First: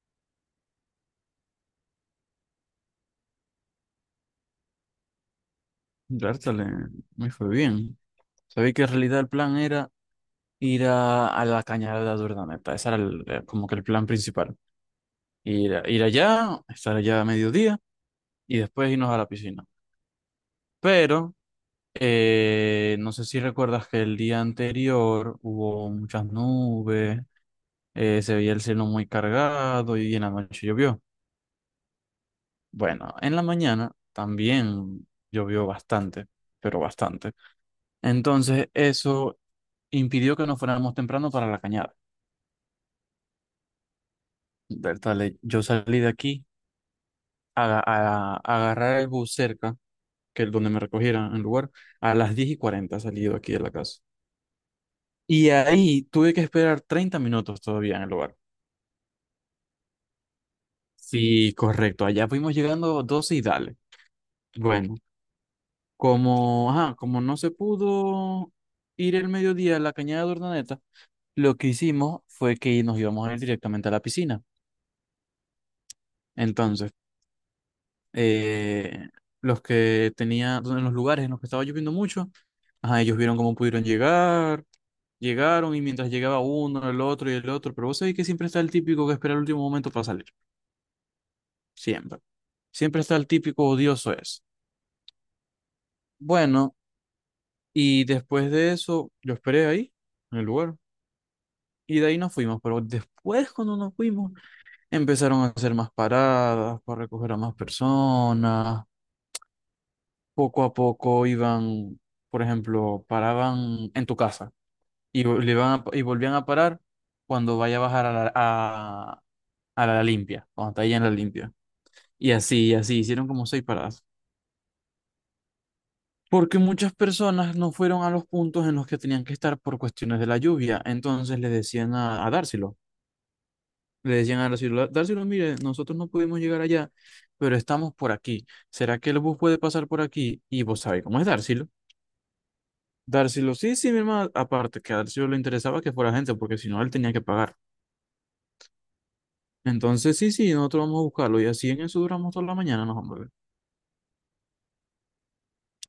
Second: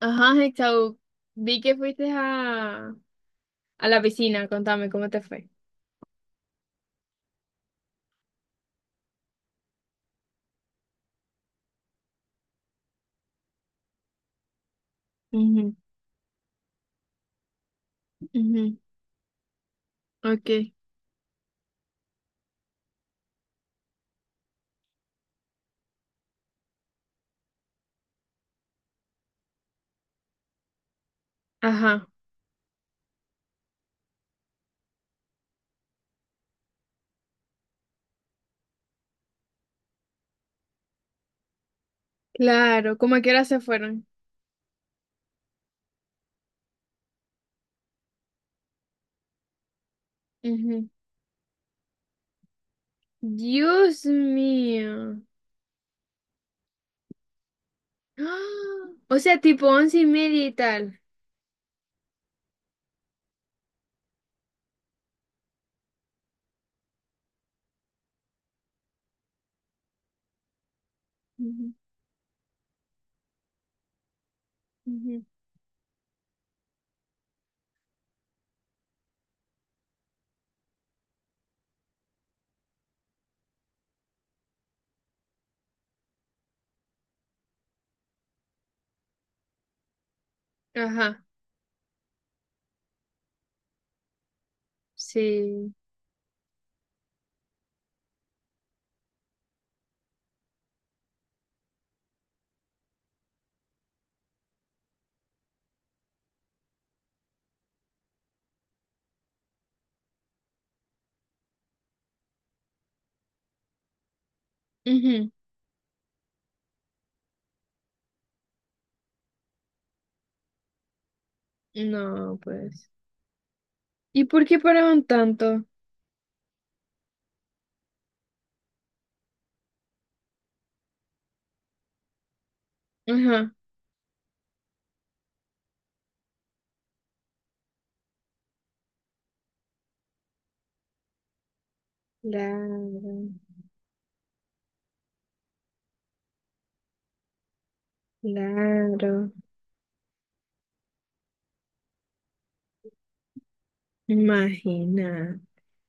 Ajá, Hexau, vi que fuiste a la piscina, contame cómo te fue. Bertale, me fue bien. Sabía que en realidad el plan era ir a la cañada de Urdaneta. Ese era como que el plan principal. Ujú, Ir allá, estar allá a mediodía y ujú. después irnos a la piscina. Ok. Pero no sé si recuerdas que el día anterior hubo muchas nubes, se veía el cielo muy cargado y en la noche llovió. Ajá, Bueno, en la mañana también llovió bastante, pero bastante. Entonces, eso impidió que nos fuéramos temprano para la cañada. claro, ¿cómo a qué hora se fueron? Del tal, yo salí de aquí a agarrar el bus cerca, que es donde me Ujú. recogieran el lugar, a las 10:40 salí de aquí de la casa. Dios mío. Y ahí tuve que esperar 30 minutos todavía en el lugar. ¡Ah! O sea, tipo once y media y tal. Sí, correcto, allá fuimos llegando 12 y dale. Bueno, como, ajá, como no se pudo ir el mediodía a la cañada de Urdaneta, lo que Ujú, hicimos fue que nos íbamos a ir directamente a la piscina. ujú. Entonces, eh, los que tenía, en los lugares en los que estaba lloviendo mucho, ajá, ellos vieron cómo pudieron llegar, llegaron y mientras llegaba uno, el otro y el otro, pero vos sabés que siempre está el típico que espera el último momento para salir, Ajá, siempre, siempre está el típico odioso es. sí. Bueno, y después de eso, yo esperé ahí, en el lugar, y de ahí nos fuimos, pero después cuando nos fuimos, empezaron a hacer más paradas para recoger a más personas poco a poco iban, por ejemplo, paraban en tu casa y, Ujú. Y volvían a parar cuando vaya a bajar a la limpia, cuando está ahí en la limpia. No, Y pues. así, hicieron como seis paradas. ¿Y por qué paraban tanto? Porque muchas personas no fueron a los puntos en los que tenían que estar por cuestiones de la lluvia. Entonces le decían a Dárselo, Ajá. le decían a Dárselo, Dárselo, mire, nosotros no pudimos llegar allá, pero estamos por aquí. ¿Será que el bus puede pasar por aquí? Y vos sabés cómo es Dárselo. Claro, Darcylo, sí, sí, mi hermano, aparte que a Darcylo le interesaba que fuera gente, porque si no, él tenía que pagar. claro. Entonces, sí, sí, nosotros vamos a buscarlo y así en eso duramos toda la mañana, nos vamos. Imagina.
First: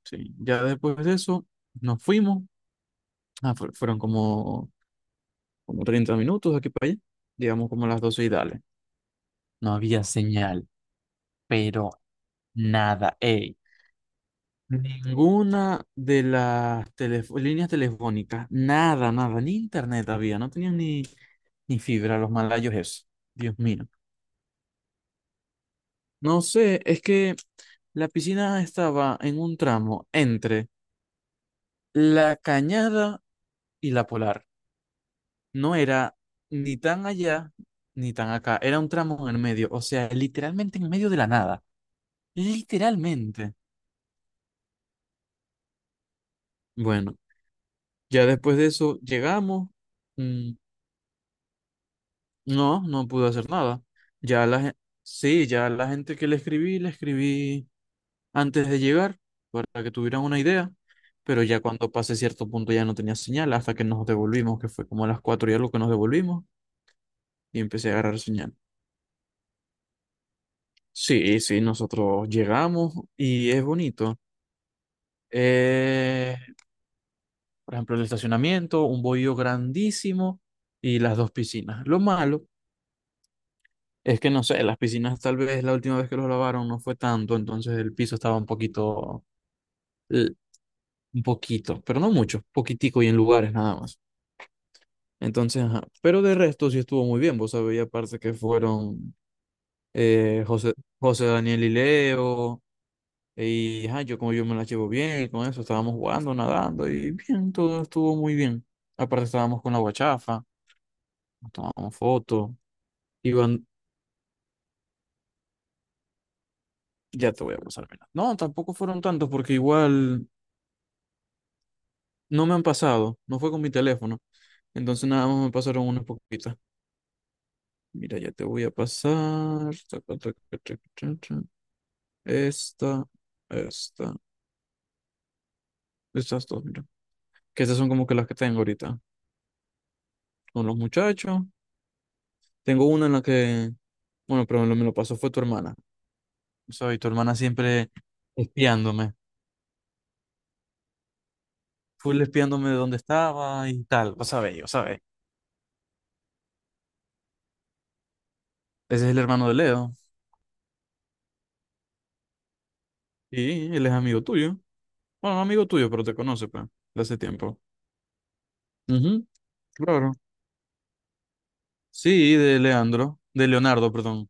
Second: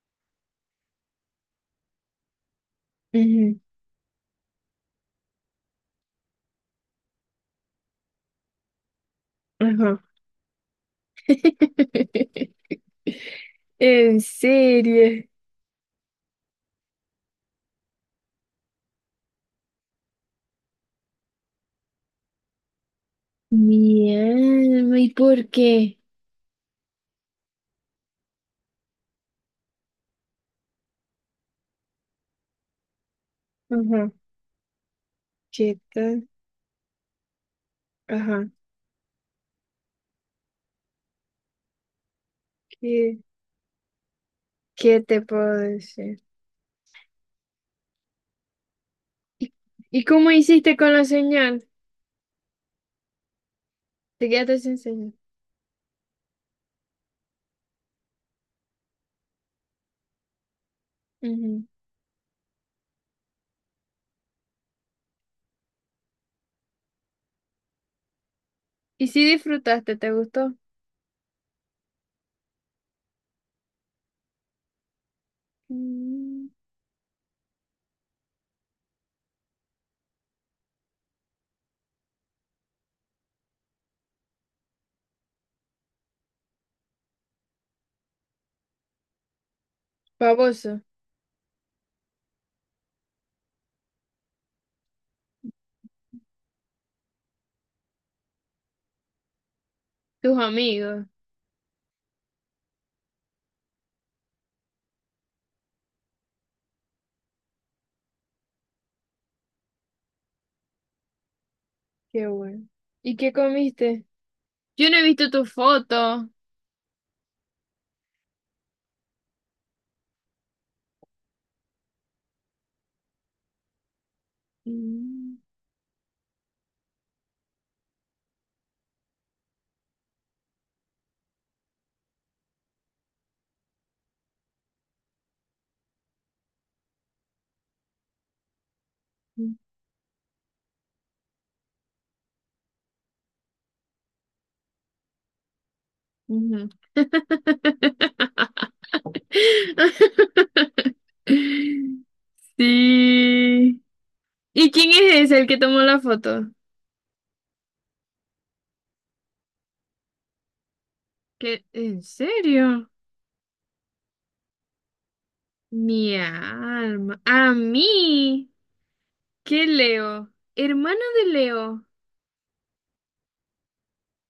Sí, ya después de eso nos fuimos. Ujú, Fueron como, 30 minutos de aquí para allá, digamos como las doce y dale. No ajá. había señal, pero nada, ey. En serio. Ninguna de las líneas telefónicas, nada, nada, ni internet había, no tenían ni fibra los malayos eso. Dios mío. Mi alma, ¿y por qué? No sé, es que la piscina estaba en un tramo entre la Cañada y la Ajá. Polar. No ¿Qué era tal? ni tan allá ni tan Ajá. acá, era un tramo en el medio, o sea, literalmente en medio de la nada, ¿Qué, literalmente. qué te puedo decir? Bueno, ya después de eso ¿Y, llegamos. y cómo mm, hiciste con la señal? no, no pude hacer nada. Te Ya quedaste la, gen- sin señal. sí, ya la gente que le escribí antes de llegar para que tuvieran una idea, pero ya Ujú. cuando pasé cierto punto ya no tenía señal hasta que nos devolvimos, que fue como a las cuatro y algo que nos devolvimos y empecé a agarrar señal. ¿Y si disfrutaste? ¿Te gustó? Sí, sí, nosotros llegamos y es bonito. Eh, Mm, por ejemplo, el estacionamiento, un bohío grandísimo y las dos piscinas. Lo malo es que no sé, las piscinas tal vez la última vez que los lavaron no fue tanto, entonces el piso estaba eh, famoso. un poquito, pero no mucho, poquitico y en lugares nada más. Entonces, ajá. Pero de resto sí estuvo muy bien, vos sabéis, aparte que fueron Tus amigos. José Daniel y Leo, y ajá, yo como yo me la llevo bien, y con eso estábamos jugando, nadando, y bien, todo estuvo muy bien. Aparte estábamos con la guachafa, nos tomábamos Qué fotos, bueno. ¿Y qué iban, comiste? Yo no he visto tu foto. ya te voy a pasar, mira. No, tampoco fueron tantos, porque igual no me han pasado, no fue con mi teléfono. Entonces nada más Mm, me pasaron unas poquitas. Mira, ya te voy a pasar. Esta, esta, estas dos, mira. Que estas son como que las que tengo ahorita. Con los muchachos. Tengo una en la que, bueno, pero me lo pasó fue tu hermana. ujú. ¿Sabes? Y tu hermana siempre espiándome. Full espiándome de dónde estaba Sí. y tal. Vos sabés, yo ¿Y quién sabés. es ese el que tomó la foto? Ese es el hermano de Leo. ¿Qué? ¿En serio? Y él es amigo tuyo. Bueno, no amigo tuyo, pero te Mi conoce, pues, de hace alma. A tiempo. mí. Ujú, ¿Qué claro. Leo? Hermano de Leo. Sí, de Leandro. De Leonardo, perdón.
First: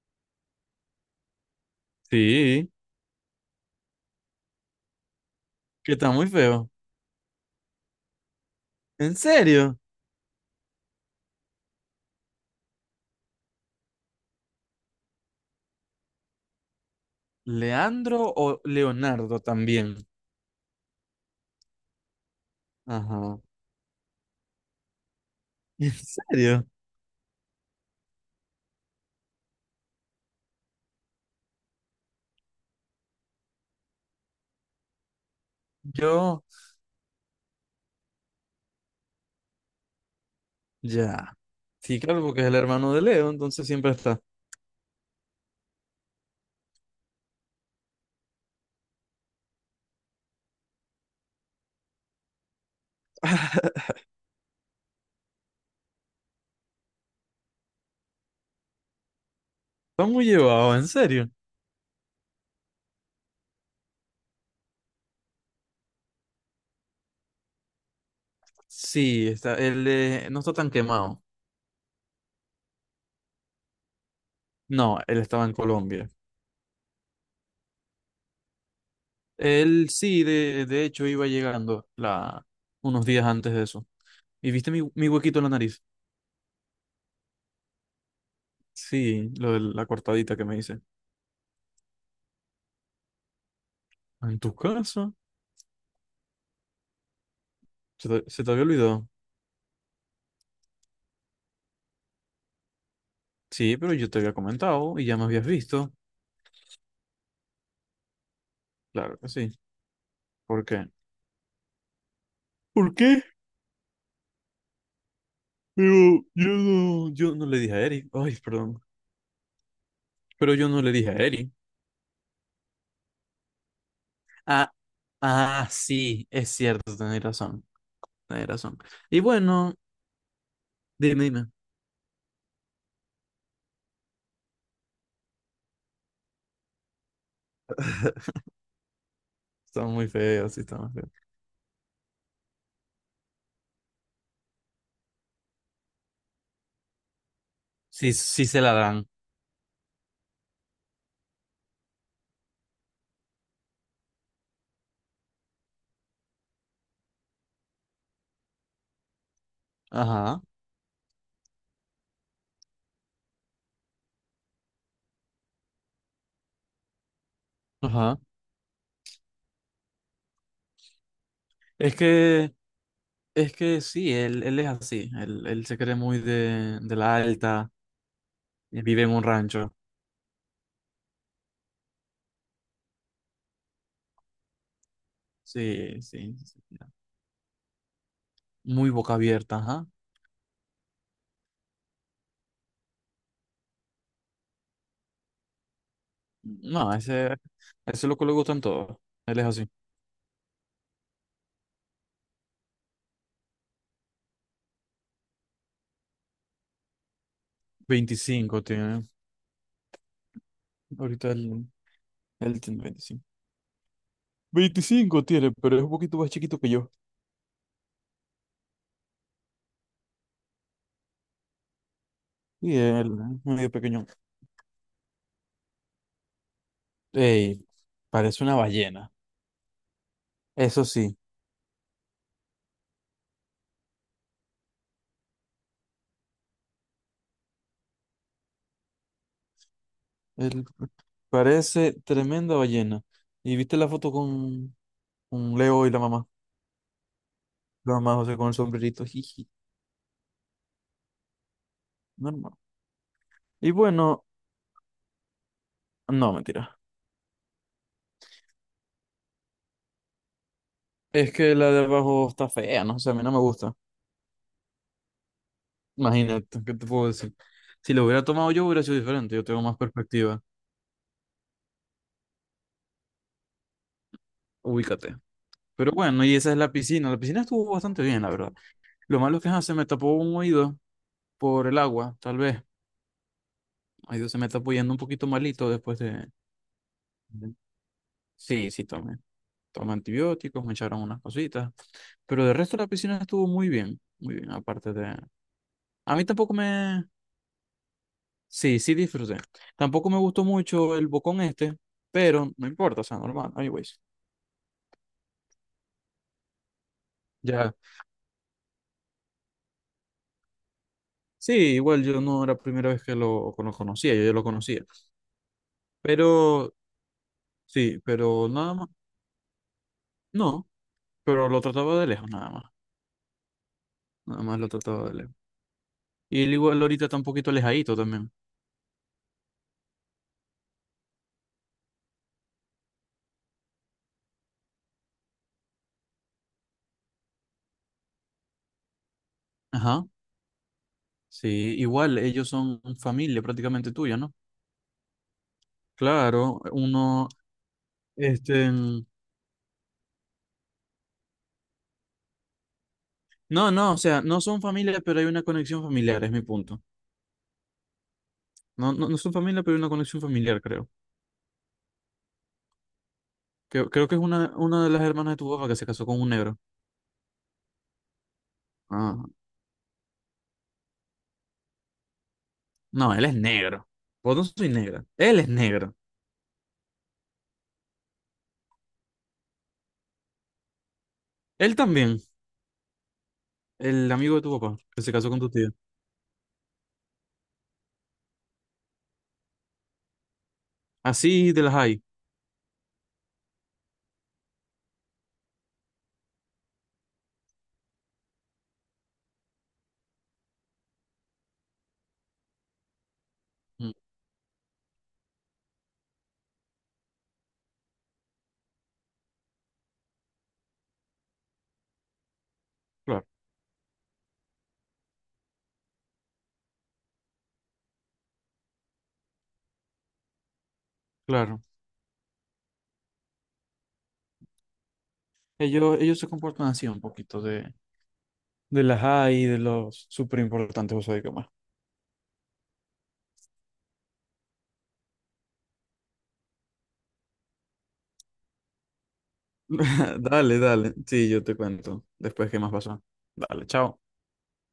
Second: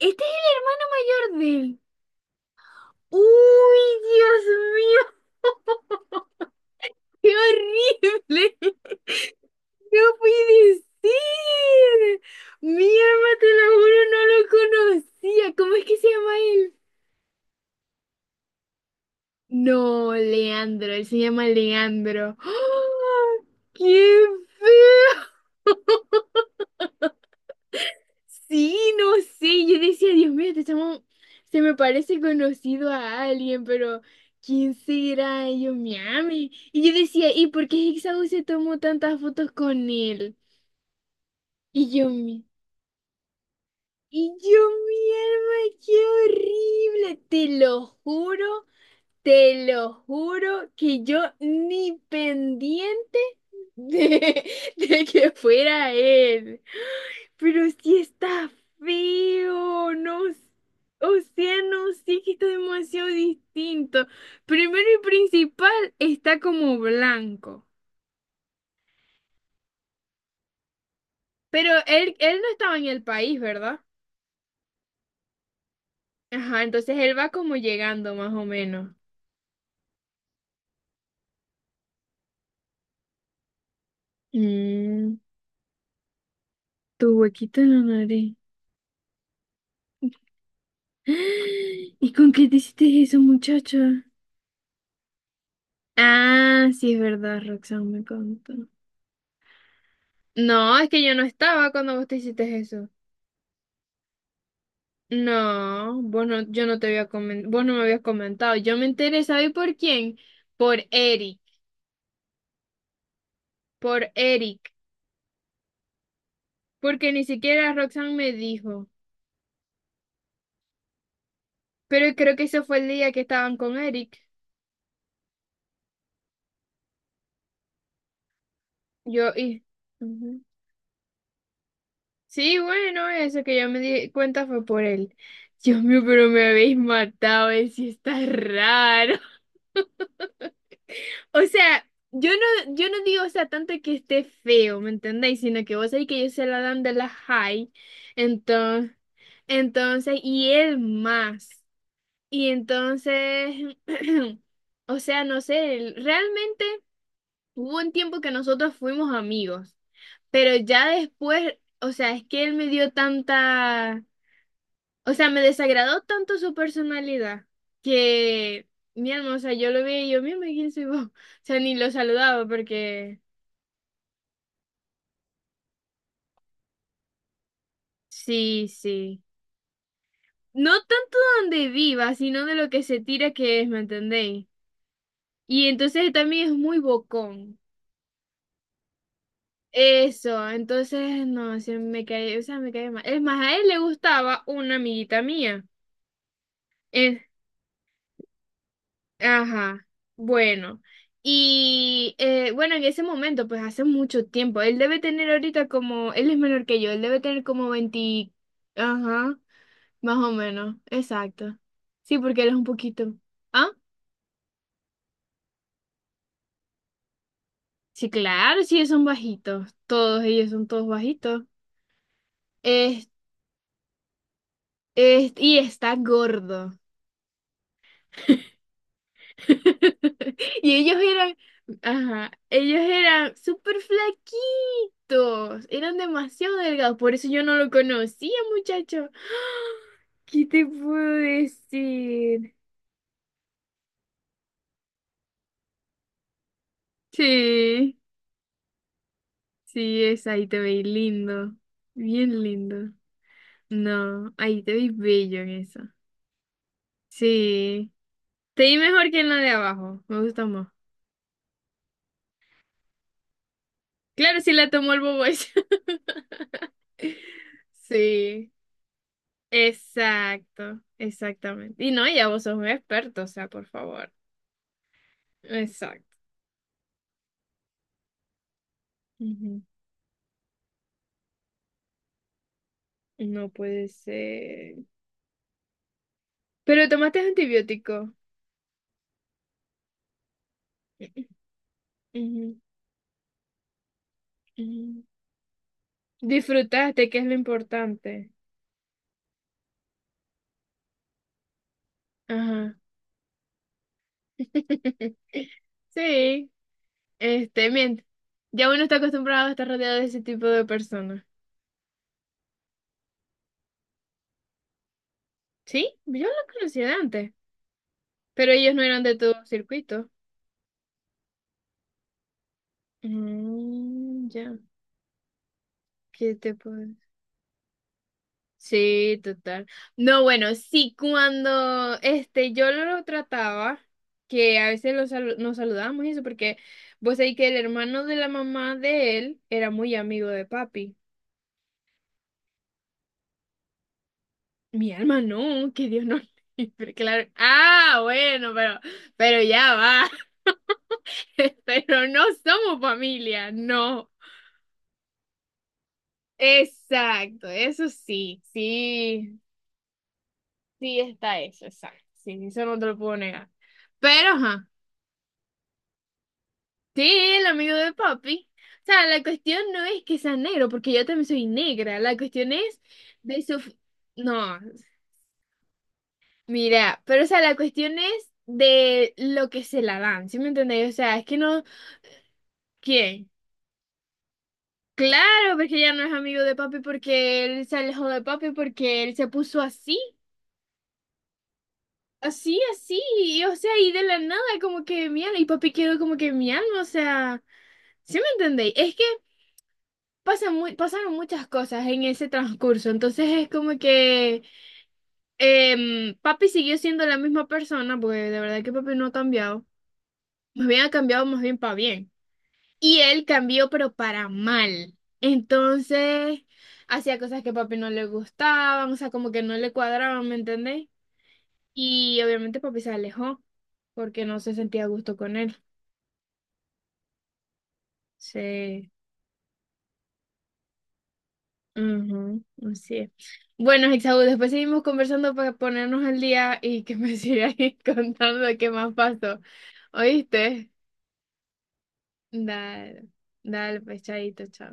Este es el hermano mayor de él. Sí, Uy, Dios mío, que está muy feo. qué horrible. ¿En serio? No puede ser. Mi alma, te lo juro, no lo conocía. ¿Cómo es que se llama él? Leandro o Leonardo también. No, Leandro, él se llama Leandro. Ajá. ¡Ah! ¡Qué feo! ¿En serio? Sí, no sé, yo decía, Dios mío, este chamo se me parece conocido a alguien, pero ¿quién será? Y yo me Yo, ame. Y yo decía, ¿y por qué Hexau se tomó tantas fotos con él? ya. Y Sí, yo, claro, porque mi, es el hermano de Leo, entonces siempre está. y yo, mi alma, qué horrible, te lo juro. Te lo juro que yo ni pendiente de, de que fuera él. Pero sí está feo, Está muy no, s- llevado, en o serio. sea, no sé que está demasiado distinto. Primero y principal, está como blanco. Sí, está, él no está tan quemado. Pero él no estaba en el país, ¿verdad? No, él estaba en Colombia. Ajá, entonces él va como llegando más o menos. Él sí, de hecho, iba llegando la, unos días antes de eso. ¿Y viste mi Mm, huequito en la nariz? tu huequito en la nariz. Sí, lo de la cortadita que me hice. ¿Y con qué te hiciste eso, muchacha? ¿En tu casa? Ah, sí, es verdad, Roxanne me ¿Se te contó. había olvidado? No, es que yo no estaba cuando vos te hiciste eso. Sí, pero yo te había comentado y ya me habías visto. No, vos no, yo no te había comen- vos no me habías comentado. Yo me Claro enteré, que ¿sabes sí. por quién? ¿Por Por qué? Eric, ¿Por qué? por Eric, Pero yo porque no, ni yo no le siquiera dije a Eric. Roxanne me Ay, perdón. dijo. Pero yo no le dije a Eric. Pero creo que ese fue el día que estaban con Eric. Ah, ah, sí, es cierto, tenés razón. Tenés razón. Y Yo y... bueno, Ujú. dime, dime. Sí, bueno, eso que yo me di cuenta fue por él. Dios mío, pero me habéis matado, si está raro. Está muy feo, sí, está muy feo. O sea, yo no, yo no digo, o sea, tanto que esté feo, ¿me entendéis? Sino que vos sabéis que ellos se la dan de la high, Sí, sí se la entonces, dan. entonces, y él más. Y entonces, o sea, no sé, él- realmente hubo un tiempo que nosotros fuimos amigos, Ajá, pero ya después, o sea, es que él me dio tanta. O sea, me desagradó tanto su personalidad ajá. que, mi alma, o sea, yo lo vi y yo, mira, ¿quién soy vos? O sea, ni lo Es saludaba que, porque, es que sí, él es así. Él se cree muy de la alta. sí, Vive en sí. un rancho. No tanto donde viva, sino de lo que se tira que es, ¿me entendéis? Y Sí, entonces sí, también es sí. muy bocón. Muy boca abierta, ajá. Eso, entonces, no, se me cae, o sea, me cae mal. Es más, a él le gustaba una amiguita mía. No, ese es lo que le gustan todos. Él es así. Ajá, bueno. Y bueno, en ese momento, pues hace mucho tiempo, él debe tener ahorita como, él es menor que yo, él debe tener como 20, 25 tiene. ajá, más o menos, Ahorita exacto. él, Sí, porque él es él un tiene poquito. veinticinco ¿Ah? veinticinco tiene, pero es un poquito más chiquito que yo. Sí, claro, sí, ellos son bajitos, todos ellos son todos bajitos. Y Es, él, ¿eh? Medio pequeño. es, y está gordo. Ey, parece una ballena. Y Eso ellos sí, eran, ajá, ellos eran súper flaquitos, eran demasiado delgados, por eso yo no lo conocía, muchacho. ¿Qué te él puedo parece decir? tremenda ballena. ¿Y viste la foto con, Leo y la mamá? La Sí, mamá José con el sombrerito. Jiji, sí, es ahí te veis lindo, bien normal. lindo. Y bueno, No, ahí te veis bello en eso. no, mentira. Sí, te vi mejor que en la de abajo, me gusta más. Es que la de abajo está fea, no sé, a mí no me gusta. Claro, sí la tomó el bobo ese. Imagínate, ¿qué te puedo decir? Si lo hubiera tomado Sí. yo, hubiera sido diferente. Yo tengo más perspectiva. Exacto, exactamente. Y no, ya vos sos un experto, o sea, por favor. Ubícate. Pero Exacto. bueno, y esa es la piscina. La piscina estuvo bastante bien, la verdad. Lo malo es que ajá, Ujú. se me tapó un oído por el agua, tal vez. No puede Oído se me está ser. apoyando un poquito malito después de. Pero tomaste De. antibiótico. Sí, sí, tomé. Tomé antibióticos, me echaron unas cositas. Pero de Ujú, resto, la piscina estuvo muy bien. Muy bien, aparte ujú. de. A mí tampoco me. Disfrutaste, que es lo importante. Sí, sí disfruté. Tampoco me gustó mucho el bocón este, pero no Ajá. importa, o sea, normal. Anyways. Sí, este, Ya. bien. Ya uno está acostumbrado a estar rodeado de ese tipo de personas. Sí, igual yo no era la primera vez que lo conocía, yo ya lo conocía. Sí, yo lo Pero, conocía antes, sí, pero pero ellos nada no más, eran de tu circuito. no, pero lo trataba de lejos nada más, Mm, nada ya, más lo trataba de lejos. ¿qué Y él te igual puedo? ahorita está un poquito alejadito también. Sí, total. No, bueno, sí, cuando este, yo lo trataba, que a veces lo salu- nos saludábamos y eso, porque vos sabés que el hermano de la mamá de él era muy Ajá, amigo de papi. sí, igual ellos son familia prácticamente tuya, ¿no? Mi alma no, que Dios no Claro, libre, uno, claro. Ah, bueno, este, mm, pero ya va. Pero no somos familia, no, no, o no. sea, no son familia, pero hay una conexión familiar, es mi punto. Exacto, eso sí, No, no, no son sí, familia, pero hay una conexión familiar, creo. sí está eso, exacto. Sí, eso no te lo puedo negar. Creo, creo que es Pero, una, ajá. una de las hermanas de tu papá que se casó con un negro. Sí, el amigo de papi. O sea, la Ah, cuestión no es que sea negro, porque yo también soy negra. La cuestión es no, él es de su... negro. Vos no No, sois negra. Él es negro. mira, pero o sea, la cuestión es de lo que se la dan, ¿sí me entendéis? O sea, es que no... Él también. ¿Quién? El amigo de tu papá, que se casó con tu Claro, tía. porque ya no es amigo de papi porque él se alejó de papi porque él se puso así, Así de las hay. así, así, y, o sea, y de la nada como que mi alma, y papi quedó como que mi alma, o sea, ¿sí me entendéis? Es que pasan mu- pasaron muchas cosas en ese transcurso, entonces es como Mm, que papi siguió siendo la misma persona, porque de verdad que papi no ha cambiado, más bien ha cambiado más bien para bien, y él claro, cambió pero para mal, entonces hacía cosas que a papi no le gustaban, o sea, como que no le cuadraban, ¿me entendéis? claro. Y obviamente papi se alejó, porque no se sentía a gusto con él, Ellos se comportan así un poquito de sí. las hay, de los súper importantes, vos sabés qué más. Ujú, así es. Bueno, Isaú, después seguimos conversando para ponernos al día y que me sigas contando qué más pasó. Dale, ¿Oíste? dale. Sí, yo te cuento después qué más pasó. Dale, Dale, dale, chao. pues chaito, chao.